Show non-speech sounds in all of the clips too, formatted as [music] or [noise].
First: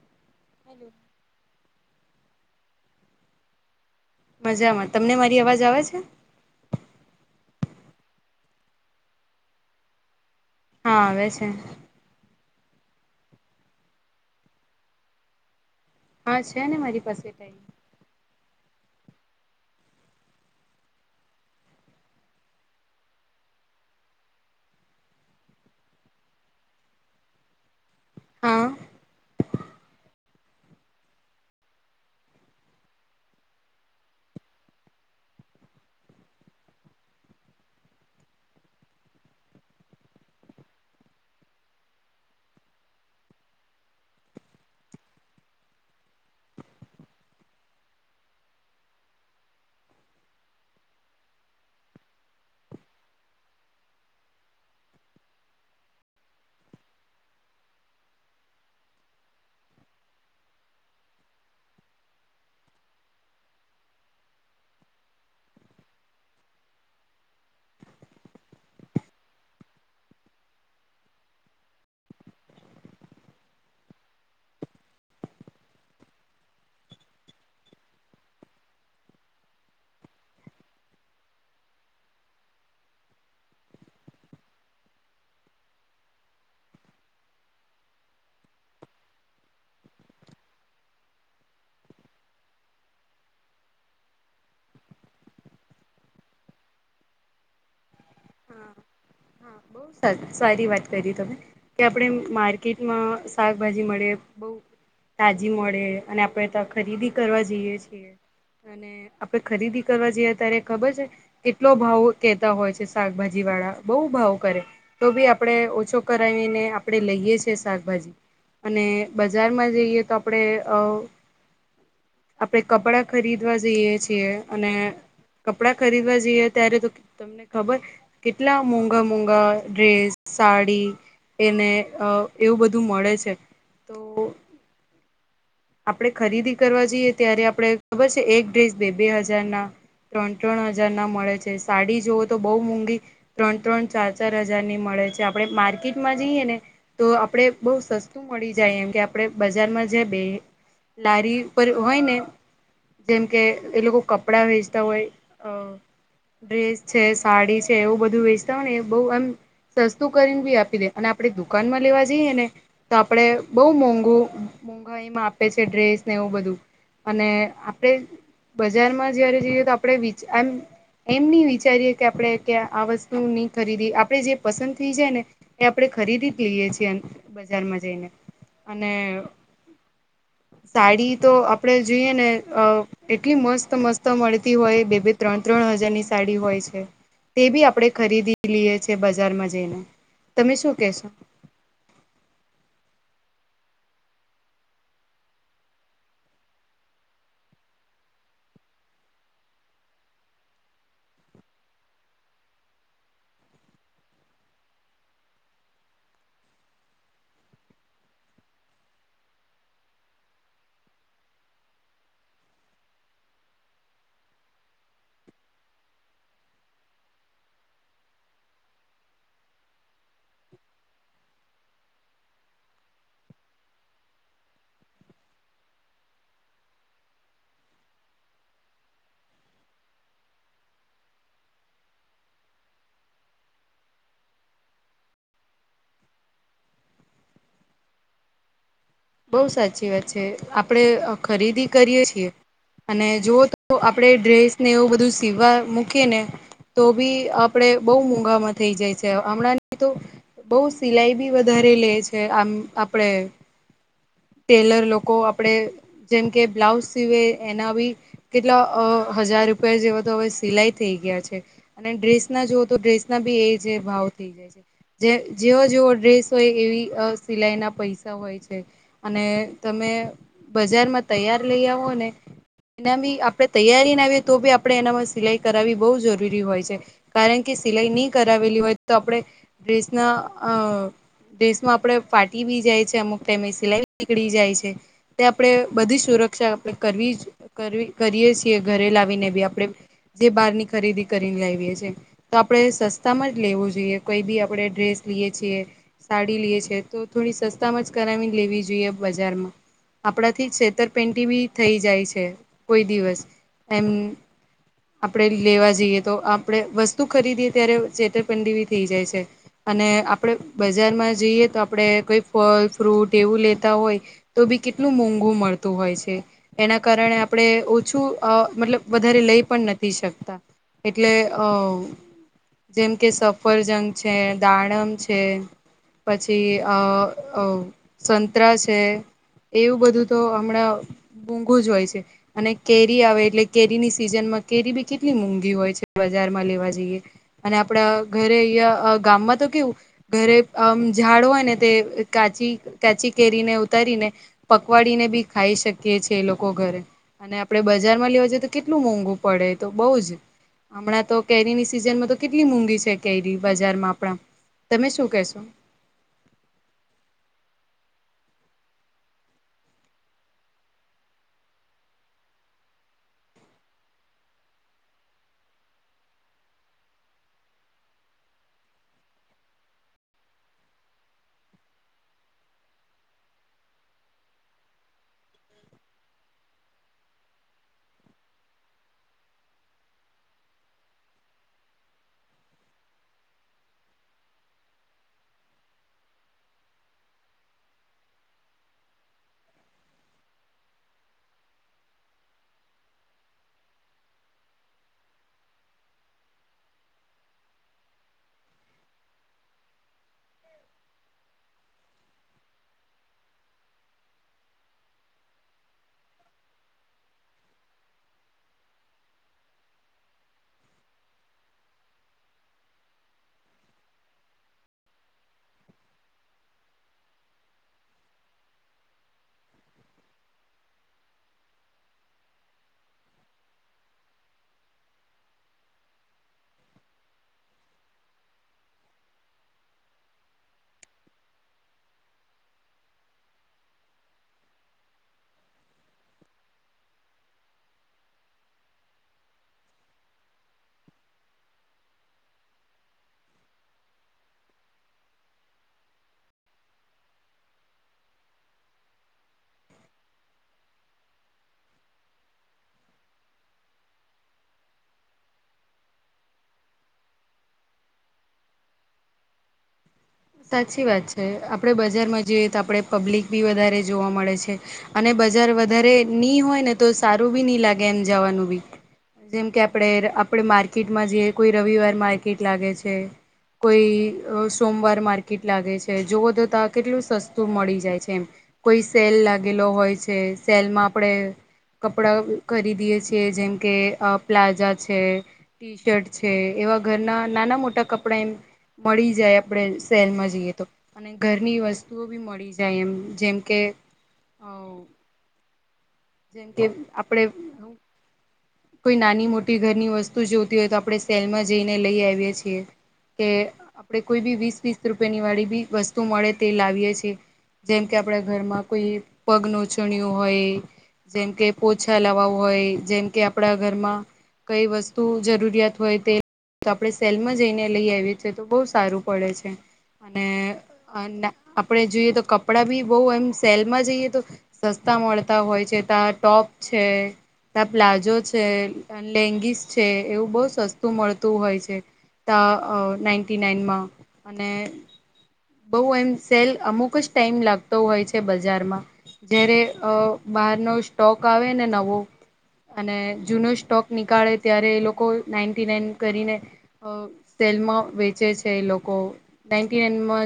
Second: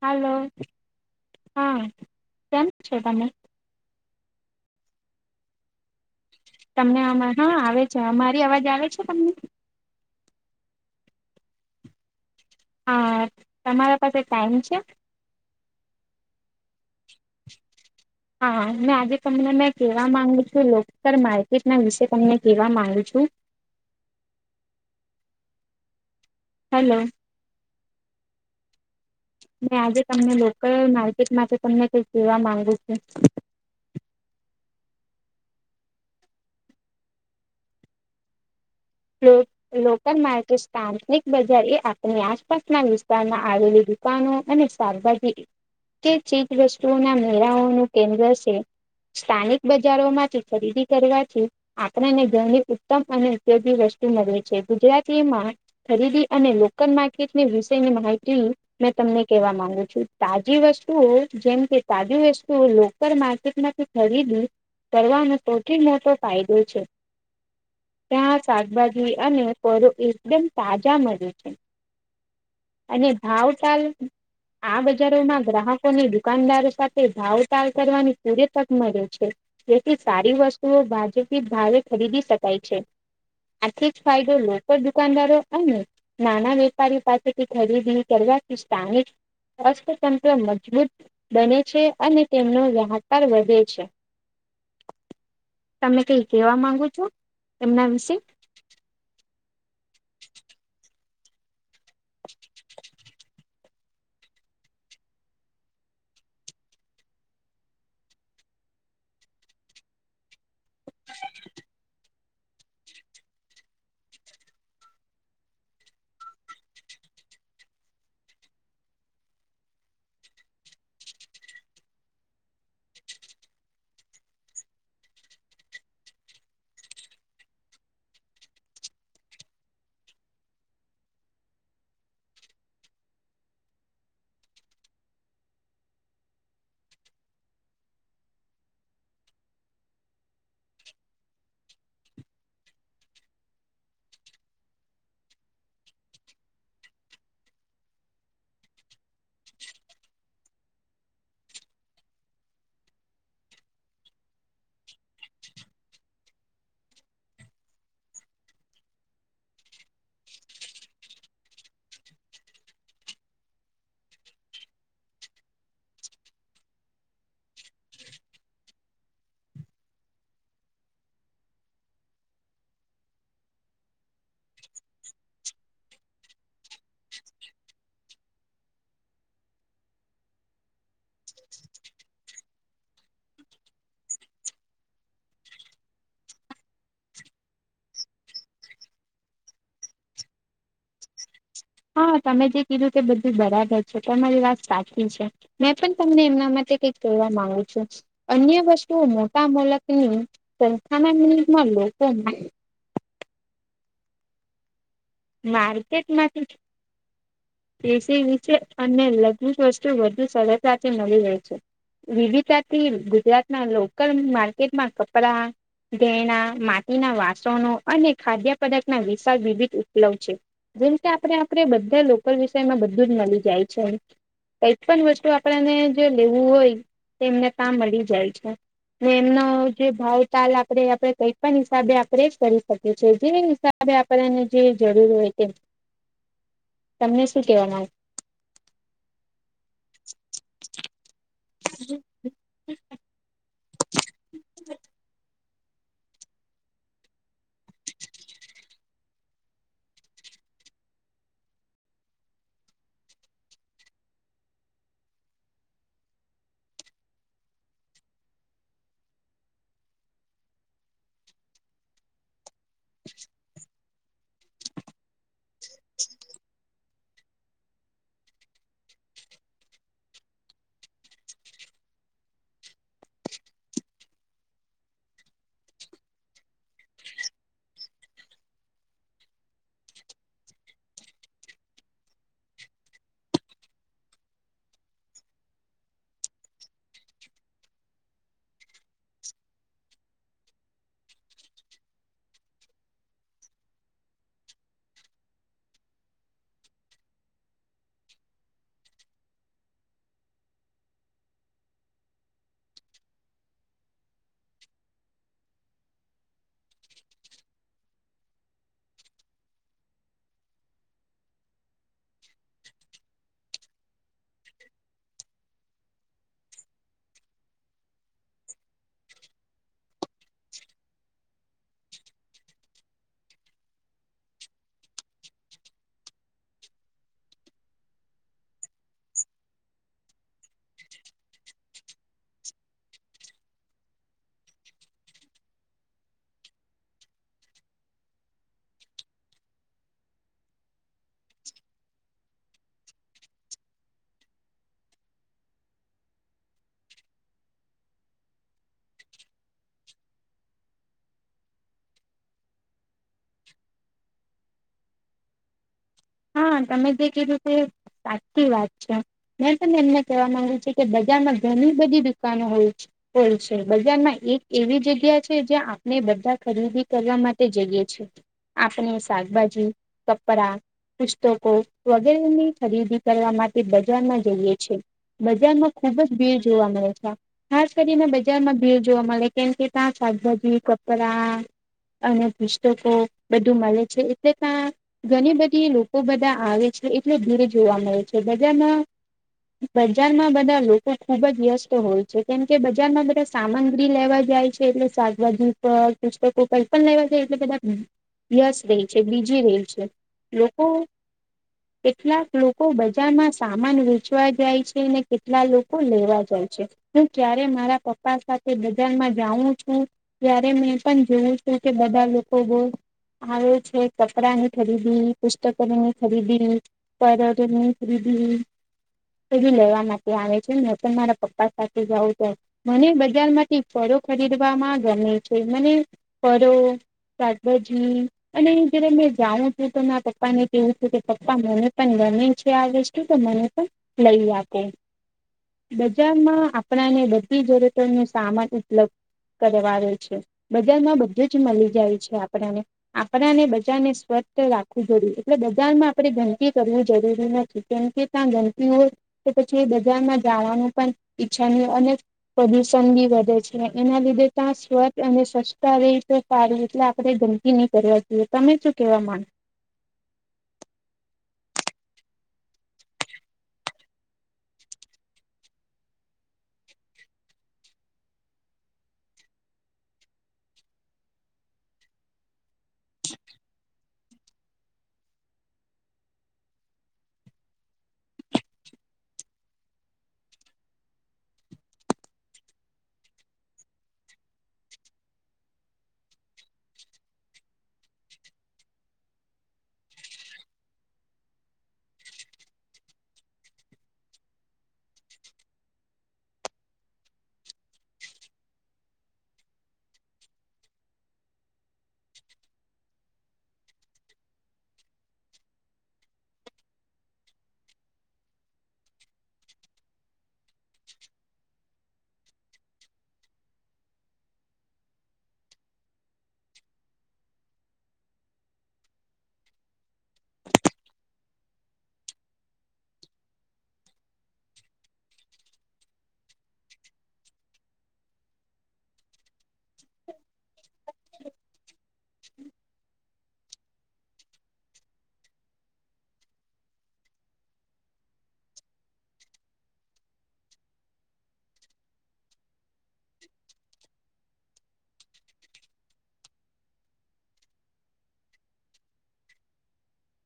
Hello hello. હા કેમ છે તને? મજામાં તમને મારી અવાજ આવે છે. તમને હા આવે છે અમારી અવાજ આવે છે તમને હા આવે છે હ તમારા પાસે ટાઈમ છે હા છે ને મારી પાસે ટાઇમ અને આજે તમને મે કેવા માંગુ છું લોકતર માર્કેટ ના વિશે તમને કેવા માંગુ છું [inaudible] હલો હા મે આજે તમને લોકલ માર્કેટ માટે તમને કઈક કેવા માંગુ છું [inaudible] લો લોકલ માર્કેટ સ્થાંતનિક બજાર એ આપણી આસપાસના વિસ્તારમાં આવેલી દુકાનો અને શાકભાજી જે ચીજ વસ્તુઓના મેળાઓનું કેન્દ્ર છે સ્થાનિક બજારોમાંથી ખરીદી કરવાથી આપણને ઘરની ઉત્તમ અને ઉપયોગ ની વસ્તુ મળે છે ગુજરાતીમાં ખરીદી અને લોકલ માર્કેટની વિશેની માહિતી મેં તમને કેવા માંગુ છું તાજી વસ્તુઓ જેમ કે તાજી વસ્તુઓ લોકલ માર્કેટ માંથી ખરીદી કરવાનો સૌથી મોટો ફાયદો છે ત્યાં શાકભાજી અને ફળો એકદમ તાજા મળી જાય અને ભાવ તાલ આ બજારોમાં ગ્રાહકોને દુકાનદારો સાથે ભાવ તાલ કરવાની પૂરી તક મળે છે જેથી સારી વસ્તુઓ બાજુપી ભાવે ખરીદી શકાય છે આથી જ ફાયદો લોકલ દુકાનદારો અને નાના વેપારી પાસેથી ખરીદી કરવા સ્થાનિક અર્થતંત્ર મજબૂત બને છે અને તેમનો રાહકાર વધે છે [inaudible] તમને કઈ કેવા માંગો છો એમના વિ બ સારી વાત કરી તમે, કે આપણે માર્કેટમાં શાકભાજી મળે બઉ તાજી મળે અને આપણે ખરીદી કરવા જઈએ છીએ. અને આપડે ખરીદી કરવા જઈએ ત્યારે ખબર છે કેટલો ભાવ કેતા હોય છે. શાકભાજી વાળા બહુ ભાવ કરે તો ભી આપણેે ઓછો કરાવીને આપણે લઈએ છેએ શાકભાજી અને બજારમાં જઈએ તો આપણેે અ આપડે કપડાં ખરીદવા જઈએ છીએ અને કપડા ખરીદવા જઈએ ત્યારે તો તમને ખબર કેટલા મોંઘા મોંઘા ડ્રેસ સાડી એને એવું બધું મળે છે તો આપડણે ખરીદી કરવા જઈએ ત્યારે આપણે ખબર છે એક ડ્રેસ બે બે હજારના ત્રણ ત્રણ હજાર ના મળે છે સાડી જોવો તો બઉુ મોંઘી ત્રણ ત્રણ ચાર ચાર હજાર ની મળે, આપ માર્કેટમાં જઈએ ને તો આપે બ સસ્તું મળી જાય એમ કે આપણે બજારમાં બે લારી ઉપર હોય ને, જેમ કે એ લોકો કપડા વેચતા હોય અ ડ્રેસ છે સાડી છે એવું બધું વેચતા હોય ને બહ એમ સસ્તું કરીને બી આપી દે અને આપણેે દુકાનમાં લેવા જઈએ ને તો આપડે બહુ મોંઘુ મોુંંઘાઈમાં આપે છે ડ્રેસ ને એવું બધું અને આપણે બજારમાં જયારે જઈએ તો આપણે એમ એમ નહી વિચારીએે કે આપણે ક્યા આ વસ્તુ નહી ખરીદી આપણે જે પસંદ થઈ જાય ને એ આપણેે, ખરીદી જ લઈએ છીએ બજારમાં જઈને અને સાડી તો આપડે જોઈએ ને અ એટલી મસ્ત મસ્ત મળતી હોય બે બે ત્રણ ત્રણ હજારની સાડી હોય છે તે બી આપણેે ખરીદી લઈએ છે બજારમાં જઈને તમે શું કેશો? હા તમે જે કીધું તે બધું બરાબર છે, મારી વાત સાચી છે, મેં પણ તમને એમનામાં [unintelligible] માંગુ છું અન્ય વસ્તુઓ મોટા મોલકની સંસ્થાના નિમા લોકો. માર્કેટમાંથી. એસી વિશે અને લગ્ન જ વસ્તુ વધુ સરળતાથી મળી રહે છે. વિવિધતાથી ગુજરાતના લોકલ માર્કેટમાં કપડા ઘેણા, માટીના વાસણો અને ખાદ્ય પદાર્થના વિશાળ વિવિધ પલવ છે, જેમ કે આપણે આપડે બધા લોકલ વિષયમાં બધું જ મલી જાય છે. કઈક પણ વસ્તુ આપણને જો લેવું હોય તો એમને તા મલી જાય છે. ને એમનો જે ભાવ તાલ આપડે આપેડે કઈ પણ હિસાબે આપણે કરી શકીએ છે, જે હિસા બે આપનેને જે જરૂર હોય તે તમને શું કેહેવામાં બઉ સાચી વાત છે, આપડે ખરીદી કરીએ છીએ અને જો તો આપણે ડ્રેસને એવું બધું સીવા મૂકીએ ને તો ભી આપડે બહુ મૂઘામાં થઈ જાય છે, હમણાંની તો, બોવ સિલાઈ બી વધારે લે છે, આમ આપડે ટેલર લોકો આપડે જેમ કે બ્લાઉઝ સિવે એના બી કેટલા અ હજાર રૂપિયા જેવા તો હવે સિલાઈ થઈ ગયા છે, અને ડ્રેસના જોવ તો ડ્રેસના બી એ જે ભાવ થય જાય છે, જે જેવો જેવો ડ્રેસ હોય એવી અ સિલાઈના પૈસા હોય છે. અને તમે બજારમાં તૈયાર લઈ આવો ને એના બી આપણે તૈયારીના આવીએ તો બી આપણે એનામાં સિલાઈ કરાવવી બોવ જરૂરી હોય છે, કારણ કે સિલાઈ ની કરાવેલી હોય તો આપણે ડ્રેસના અ ડ્રેસમાં આપડે ફાટી બી જાય છે, અમુક ટાઈમે સિલાઈ નીકળી જાય છે, તે આપણે બધી સુરક્ષા આપણે કરવી કરવી કરીએ છીએ ઘરે લાવીને બી આપણે જે બહારની ખરીદી કરીને લાવએ છીએ તો આપડે સસ્તામાં જ લેવું જો એ કોઈ બી આપણે ડ્રેસ લીએ છીએ સાડી લીએ છીએ તો થોડી સસ્તામાં જ કરાવીને લેવી જુએ બજારમાં. આપણાથી છેતરપેટી બી થઈ જાય છે, કોઈ દિવસ એમ આપણે લેવા જઈએ તો આપણે વસ્તુ ખરીદીએ ત્યારે છેતરપીડી થઈ જાય છે. અને આપડે બજારમાં જઈએ તો આપડે કોઈ ફલ ફ્રૂટ એવું લે તા હોય તો બી કેટલું મોંઘું મળતું હોય છે, એના કારણે આપણે ઓછું અ મતલબ વધારે લઈ પણ નથી શકતા એટલે અ જેમ કે સફરજન છે, દાડમ છે, પછી અ અ સંતરા છે. એવું બધું તો હમણાં મોગુ જ હોય છે, અને કેરી આવે એટલે કેરીની સિઝન મા કેરી બી કેટલી મોંઘી હોય છે, બજારમાં લેવા જઈએ અને આપડા ઘરે અયા ગામમાં તા કેવું ઘરે અંમ ઝાડ હોય ને તે કાચી કાચી કેરીને ઉતારીને પકવાડીને બી ખાઈ શકીએ છે, એ લોકો ઘરે અને આપણેે બજારમાં લ લેવા જઈએ તો કેટલું મોંઘુ પડે તો બઉ જ હમણાં તો કેરીની સિઝનમાં તો કેટલી મોંઘી છે, કેરી બજારમાં આપણા તમે શું કેશો? હા તમે જે કીધું કે સાચી વાત છે, મેં પણ એમને કેવા માંગુ છું કે બ જારમા ઘણી બધી દુકાનો હોય છે, હોય છે, બજારમાં એક એવી જગ્યા છે, જ્યાં આપણે બધા ખરીદી કરવા માટે જઈએ છે, આપણે શાકભાજી, કપડા, પુસ્તકો વગેરેની ખરીદી કરવા માટે બજારમાં જઈએ છે. બજારમાં ખુબ જ ભીડ જોવા મળે છે, ખાસ કરીને બજારમાં ભીડ જોવા મલે કેમ કે તા શાકભાજી, કપડા અને પુસ્તકો બધું મલે છે, એટલે ત્યાં ઘણી બ ધી લોકો બધા આવે છે, એટલે ભીડ જોવા મળે છે, બજારમાં બજારમાં બધા લોકો ખુબ જ વ્યસ્ત હોય છે, કેમ કે બજારમાં બધા સામગ્રી લેવા જાય છે, એટલે શાકભાજી પર પુસ્તકો કંઈ પણ લેવા જાય એટલે બધા યસ રહે છે બીજી રહે છે લોકો કેટલાક લોકો બજારમાં સામાન વેચવા જાય છે અનેને કેટલા લોકો લેવા જાય. ક્યારેક મારા પપ્પા સાથે બજારમાં જાઉ છું ત્યારે મે પણ જોઉ કે બધા લોકો બહું આવે છે કપડા ને ખરીદી રી પુસ્તક નહી ખરીદી પર નહી ખરીદી એ લેવા માટે આવે છે ન તો મારા પપ્પા સાથે જઉં છું મને બજાર માંથી ખરીદવામાં ગમે છે મને ફળો શાકભાજી અને જયારે મેં જાઉં હું તો મા પપ્પા ને કેવું છેું કે પપ્પા મને પણ ગમે છે આ વસ્તુ તો મને પણ લઈ આપે. બજારમાં આપણાને બધી જરૂરતો નો સામાન ઉપલબ્ધ કરવાવે છે બજારમાં બધું જ મળી જાય છે આપણાને આપણાને બજારને સ્વચ્છ રાખવું જોડ એટલે બધામાં આપડે ગંદકી કરવું જરૂરી નથી કેમ કે ત્યાં ગંદકી હોય પછી બજારમાં જવાનું પણ ઈચ્છા નુ અને પ્રદુષણ બી વધે છે એના લીધે સ્વછતા અને સસ્તા રે છે સારી એટલે આપણે ગંદકી નહી કરવા જોઈએ તમે શું કેવા માગો. સાચી વાત છે આપડે બજારમાં જોઈએ તો આપડે પબ્લિક બી વધારે જોવા મળે છે અને બજાર વધારે નહી હોય ને તો સારું બી નહિ લાગે એમ જવાનું બી. જેમ કે આપણે આપડે આપડે માર્કેટમાં જે કોઈ રવિવાર માર્કેટ લાગે છે. કોઈ સોમવાર માર્કેટ લાગે છે જો તોતા કેટલું સસ્તું મળી જાય છે એમ કોઈ સેલ લાગેલો હોય સેલમાં આપણેે કપડા ખરીદી એ છીએ જેમ કે પ્લાઝા છે ટી શર્ટ છે. એવા ઘરના નાના મોટા કપડા એમ મળી જાય આપણેે સેલમાં જઈએ તો અને ઘરની વસ્તુઓ બી મળી જાય એમ જેમ કે અ [inaudible] જેમ કે આપડે કોઈ નાની મોટી ઘરની વસ્તુ જોતી હોય તો આપડણે સેલમાં જઈને લઈ આવીએ છીએ કે આપણે કોઈ બી વીસ વીસ રૂપિયાની વાળી બી વસ્તુ મળે તે લાવીએ છી જેમ કે આપણા ઘરમાં કોઈ પગ ન છણિયું હોય જેમ કે પોછા લવાવું હોય જેમ કે આપણા ઘરમાં કઈ વસ્તુ જરૂરિયાત હોય તે તો આપણે સેલમાં જઈને લઈ આવીએ છીએ તો બહુ સારું પડે છે અને આપડે જોઈએ તો કપડાં ભી બહ એમ સેલ માં જઈએ તો સસ્ તા મળતા હોય છે ત્યા ટોપ છે ત્યા પ્લાઝો છે લેગીસ છે એવું બહ સસ્તું મળતું હોય છે ત ના એટી નાઇનમાં અને બઉ એમ સેલ અમુક જ ટાઈમ લાગતો હોય છે બજારમાં જયારે અ બહાર ન સ્ટોક આવે ને નવો અને જૂનો સ્ટોક નીકળે ત્યારે એ લોકો નાઇન્ટી નાઈન કરીને લમાં વેચે છે લોકો ના નામાં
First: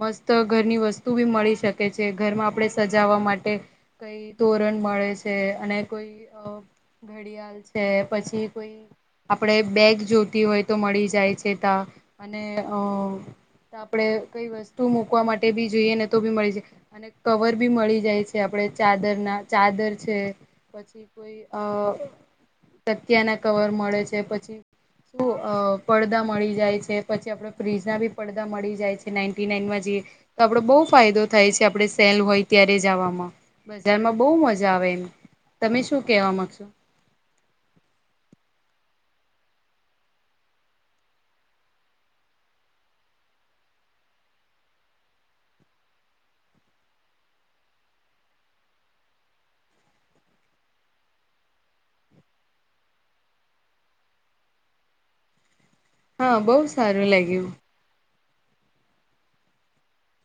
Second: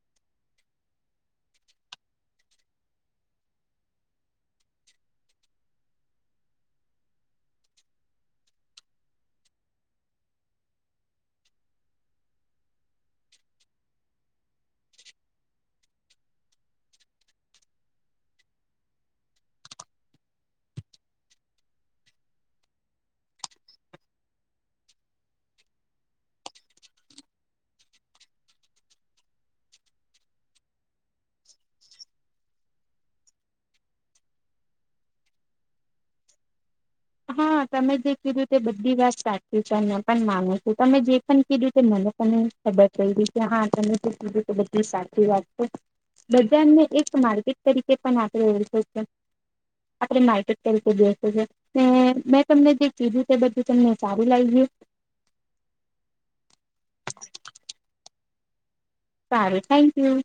મસ્ત ઘરની વસ્તુ બી મળી શકે છે ઘરમાં આપણે સજાવા માટે કઈ તોરણ મળે છે અને કોઈ ઘડિયાળ છે પછી કોઈ આપડ બેગ જોતી હોય તો મળી જાય છે ત્યા, અને અ આપણે કઈ વસ્તુ મુૂકવા માટે બી જોઈએ ને તો બી મળી જાય અને કવર બી મળી જાય છે. આપણે ચાદર ના ચાદર છે પછી, કોઈ અ સક્યા ના કવર મળે છે પછી, શું પડદા મળી જાય છે પછી આપડે ફ્રીજ ના બી પડદા મળી જાય છે નાી નાનમાં જઈએ તો આપડો બહુ ફાયદો થાય છે આપણે સેલ હોય ત્યારે જવામાં બજારમાં બહુ મજા આવે એમ તમે શું કેવા માંગશો હા તમે જે કીધું તે બધી વાત સાચી છે અને પણ માનું છું તમે જે પણ કીધું તે મ હવે કોને ખબર [unintelligible] કે હા તમે કીધું કે બધી સાચી વાત બજારને એક માર્કેટ તરીકે પણ આપણે ઓળખે છે. આપણે માહિ [unintelligible] તરીકે બેસે છે. મેં મેં તમને જે કીધું તે બધું તમને સારું લાગ્યું. હા બહુ સારું લાગ્યું. સારું થેન્ક યુ.